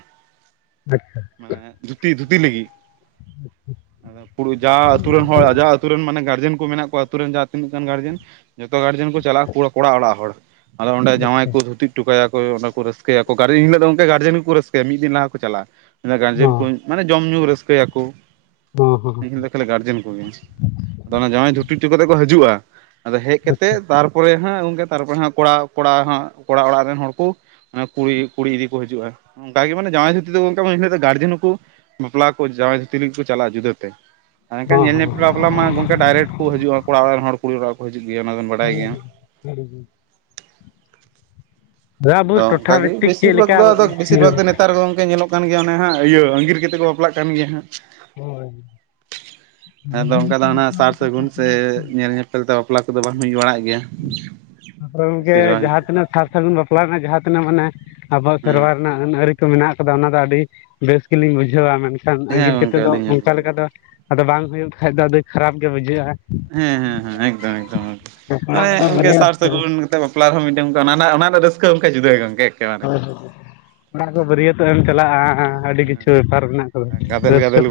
ᱟᱪᱪᱷᱟ᱾ ᱢᱟᱱᱮ ᱫᱷᱩᱛᱤ, ᱫᱷᱩᱛᱤ ᱞᱟᱹᱜᱤᱫ᱾ ᱡᱟ ᱟᱹᱛᱩ ᱨᱮᱱ ᱦᱚᱲ, ᱡᱟ ᱟᱹᱛᱩ ᱨᱮᱱ ᱢᱟᱱᱮ ᱜᱟᱨᱡᱮᱱ ᱠᱚ ᱢᱮᱱᱟᱜ ᱠᱚᱣᱟ᱾ ᱟᱛᱩ ᱨᱮᱱ ᱡᱟᱦᱟᱸ ᱛᱤᱱᱟᱹᱜ ᱜᱟᱱ ᱜᱟᱨᱡᱮᱱ ᱡᱚᱛᱚ ᱜᱟᱨᱡᱮᱱ ᱠᱚ ᱪᱟᱞᱟᱜᱼᱟ ᱠᱚᱲᱟ ᱚᱲᱟᱜ ᱦᱚᱲ᱾ ᱟᱫᱚ ᱚᱸᱰᱮ ᱡᱟᱶᱟᱭ ᱟᱪᱪᱷᱟ ᱠᱚ ᱫᱷᱩᱛᱤ ᱴᱚᱠᱟᱭᱟᱠᱚ ᱚᱸᱰᱮᱠᱚ ᱨᱟᱹᱥᱠᱟᱹᱭᱟᱠᱚ ᱜᱟᱨᱡᱮᱱ, ᱤᱱᱦᱤᱞᱚᱜ ᱫᱚ ᱜᱚᱢᱠᱮ ᱜᱟᱨᱡᱮᱱ ᱠᱚ ᱨᱟᱹᱥᱠᱟᱹᱭᱟ ᱢᱤᱜᱤᱱ ᱞᱟᱦᱟ ᱠᱚ ᱪᱟᱞᱟᱜᱼᱟ᱾ ᱚ ᱜᱟᱨᱡᱮᱱ ᱠᱚ ᱢᱟᱱᱮ ᱡᱚᱢ ᱧᱩ ᱨᱟᱹᱥᱠᱟᱹᱭᱟᱠᱚ ᱦᱚᱸ ᱦᱚᱸ ᱤᱱᱦᱤᱞᱚᱜ ᱫᱚ ᱠᱷᱟᱹᱞᱤ ᱜᱟᱨᱡᱮᱱ ᱠᱚᱜᱮ᱾ ᱟᱫᱚ ᱚᱱᱟ ᱡᱟᱶᱟᱭ ᱫᱷᱩᱛᱤ ᱴᱚ ᱠᱟᱛᱮ ᱠᱚ ᱦᱤᱡᱩᱜᱼᱟ᱾ ᱟᱫᱚ ᱦᱮᱡ ᱟᱪᱪᱷᱟ ᱛᱮᱜ ᱛᱟᱨᱯᱚᱨᱮ ᱦᱟᱹᱜ ᱜᱚᱝᱠᱮ ᱛᱟᱨᱯᱚᱨᱮ ᱦᱟᱹᱜ ᱠᱚᱲᱟ, ᱠᱚᱲᱟ ᱦᱟᱹᱜ ᱠᱚᱲᱟ ᱚᱲᱟᱜ ᱨᱮᱱ ᱦᱚᱲ ᱠᱚ ᱠᱩᱲᱤ, ᱠᱩᱲᱤ ᱤᱫᱤ ᱠᱚ ᱦᱤᱡᱩᱜᱼᱟ᱾ ᱚᱱᱠᱟ ᱜᱮ ᱢᱟᱱᱮ ᱡᱟᱶᱟᱭ ᱫᱷᱩᱛᱤ ᱫᱚ ᱜᱚᱝᱠᱮ ᱢᱟᱱᱮ ᱤᱱᱟᱦᱤᱞᱳᱜ ᱫᱚ ᱜᱟᱨᱡᱮᱱ ᱦᱚᱸ ᱠᱚ ᱵᱟᱯᱞᱟ ᱠᱚ ᱡᱟᱶᱟᱭ ᱫᱷᱩᱛᱤ ᱞᱟᱹᱜᱤᱫ ᱠᱚ ᱪᱟᱞᱟᱜᱼᱟ ᱡᱩᱫᱟᱹᱛᱮ᱾ ᱮᱱᱠᱷᱟᱱ ᱦᱚᱸ ᱧᱮᱞ ᱦᱚᱸ ᱧᱮᱯᱮᱞ ᱵᱟᱯᱞᱟ ᱢᱟ ᱜᱚᱝᱠᱮ ᱰᱟᱭᱨᱮᱠᱴ ᱠᱚ ᱦᱤᱡᱩᱜᱼᱟ᱾ ᱠᱚᱲᱟ ᱟᱲᱟᱜ ᱨᱮᱱ ᱦᱚᱲ ᱠᱩᱲᱤ ᱚᱲᱟᱜ ᱠᱚ ᱦᱤᱡᱩᱜ ᱜᱮᱭᱟ ᱚᱱᱟ ᱵᱮᱱ ᱵᱟᱲᱟᱭ ᱦᱮᱸ ᱦᱮᱸ ᱦᱮᱸ ᱦᱩ᱾ ᱟᱵᱚ ᱟᱫᱚ ᱴᱚᱴᱷᱟ ᱚᱱᱠᱟ ᱜᱮ ᱵᱷᱤᱛᱛᱤᱠ ᱵᱮᱥᱤᱨ ᱪᱮᱫ ᱵᱷᱟᱜ ᱞᱮᱠᱟ ᱫᱚ ᱵᱮᱥᱤᱨ ᱦᱳᱭ ᱵᱷᱟᱜᱽ ᱫᱚ ᱱᱮᱛᱟᱨ ᱜᱚᱝᱠᱮ ᱧᱮᱞᱚᱜ ᱠᱟᱱᱟ, ᱠᱟᱱ ᱜᱮᱭᱟ ᱚᱱᱮ ᱦᱟᱸᱜ ᱤᱭᱟᱹ ᱟᱸᱜᱤᱨ ᱠᱟᱛᱮᱜ ᱠᱚ ᱵᱟᱯᱞᱟᱜ ᱠᱟᱱ ᱜᱮᱭᱟ ᱦᱟᱸᱜ᱾ ᱦᱳᱭ᱾ ᱟᱫᱚ ᱚᱱᱠᱟ ᱫᱚ ᱚᱱᱟ ᱥᱟᱨ ᱥᱟᱹᱜᱩᱱ ᱥᱮ ᱧᱮᱞ ᱧᱮᱯᱮᱞ ᱛᱮ ᱵᱟᱯᱞᱟ ᱠᱚᱫᱚ ᱵᱟᱝ ᱦᱩᱭ ᱵᱟᱲᱟᱜ ᱜᱮᱭᱟ [unintelligible] ᱛᱯᱚᱨᱮ ᱜᱚᱝᱠᱮ ᱵᱮᱥᱤᱨ ᱵᱷᱟᱜᱽ ᱫᱚ ᱡᱟᱦᱟᱸ ᱛᱤᱱᱟᱹᱜ ᱥᱟᱨ ᱥᱟᱹᱜᱩᱱ ᱵᱟᱯᱞᱟ ᱨᱮᱱᱟᱜ ᱡᱟᱦᱟᱸ ᱛᱤᱱᱟᱹᱜ ᱢᱟᱱᱮ ᱟᱵᱚᱣᱟᱜ ᱦᱮᱸ ᱥᱮᱨᱣᱟ ᱟᱱᱟ ᱟᱹᱱ ᱟᱹᱨᱤ ᱠᱚ ᱢᱮᱱᱟᱜ ᱟᱠᱟᱫᱟ, ᱚᱱᱟ ᱫᱚ ᱟᱹᱰᱤ ᱵᱮᱥ ᱜᱮᱞᱤᱧ ᱵᱩᱡᱷᱟᱹᱣᱟ ᱾ ᱢᱮᱱᱠᱷᱟᱱ ᱦᱮᱸ ᱟᱸᱜᱤᱨ ᱠᱟᱛᱮ ᱜᱚᱝᱠᱮ ᱫᱚ ᱟᱹᱞᱤᱧ ᱦᱚᱸ ᱚᱱᱠᱟ ᱟᱹᱞᱤᱧ ᱦᱚᱸ ᱞᱮᱠᱟ ᱫᱚ ᱟᱫᱚ ᱵᱟᱝ ᱦᱩᱭᱩᱜ ᱠᱷᱟᱡ ᱫᱚ ᱟᱫᱚ ᱠᱷᱟᱨᱟᱯ ᱜᱮ ᱵᱩᱡᱷᱟᱹᱜᱼᱟ᱾ ᱦᱮᱸ ᱦᱮᱸ ᱦᱮᱸ ᱮᱠᱫᱚᱢ ᱮᱠᱫᱚᱢ ᱮᱠᱫᱚᱢ ᱠᱚᱲᱟ ᱢᱟᱱᱮ ᱠᱚᱫᱚ ᱜᱚᱝᱠᱮ ᱥᱟᱨ ᱵᱟᱹᱨᱭᱟᱹᱛ ᱥᱟᱹᱜᱩᱱ ᱛᱮ ᱵᱟᱯᱞᱟ ᱨᱮᱦᱚ ᱢᱤᱫᱴᱟᱝ ᱚᱱᱟ ᱨᱮᱱᱟᱜ ᱚᱱᱟ ᱨᱮᱱᱟᱜ ᱨᱟᱹᱥᱠᱟᱹ ᱡᱩᱫᱟᱹ ᱜᱮ ᱜᱚᱢᱠᱮ᱾ ᱦᱳᱭ ᱦᱳᱭ ᱦᱳᱭ᱾ ᱚᱱᱟ ᱠᱚ ᱵᱟᱹᱨᱭᱟᱹᱛᱚᱜ ᱮᱢ ᱪᱟᱞᱟᱜᱼᱟ, ᱟᱹᱰᱤ ᱠᱤᱪᱷᱩ ᱵᱮᱯᱟᱨ ᱢᱮᱱᱟᱜ ᱠᱟᱫᱟ ᱜᱟᱫᱮᱞ ᱨᱟᱹᱥᱠᱟᱹ ᱜᱟᱫᱮᱞ ᱛᱮ,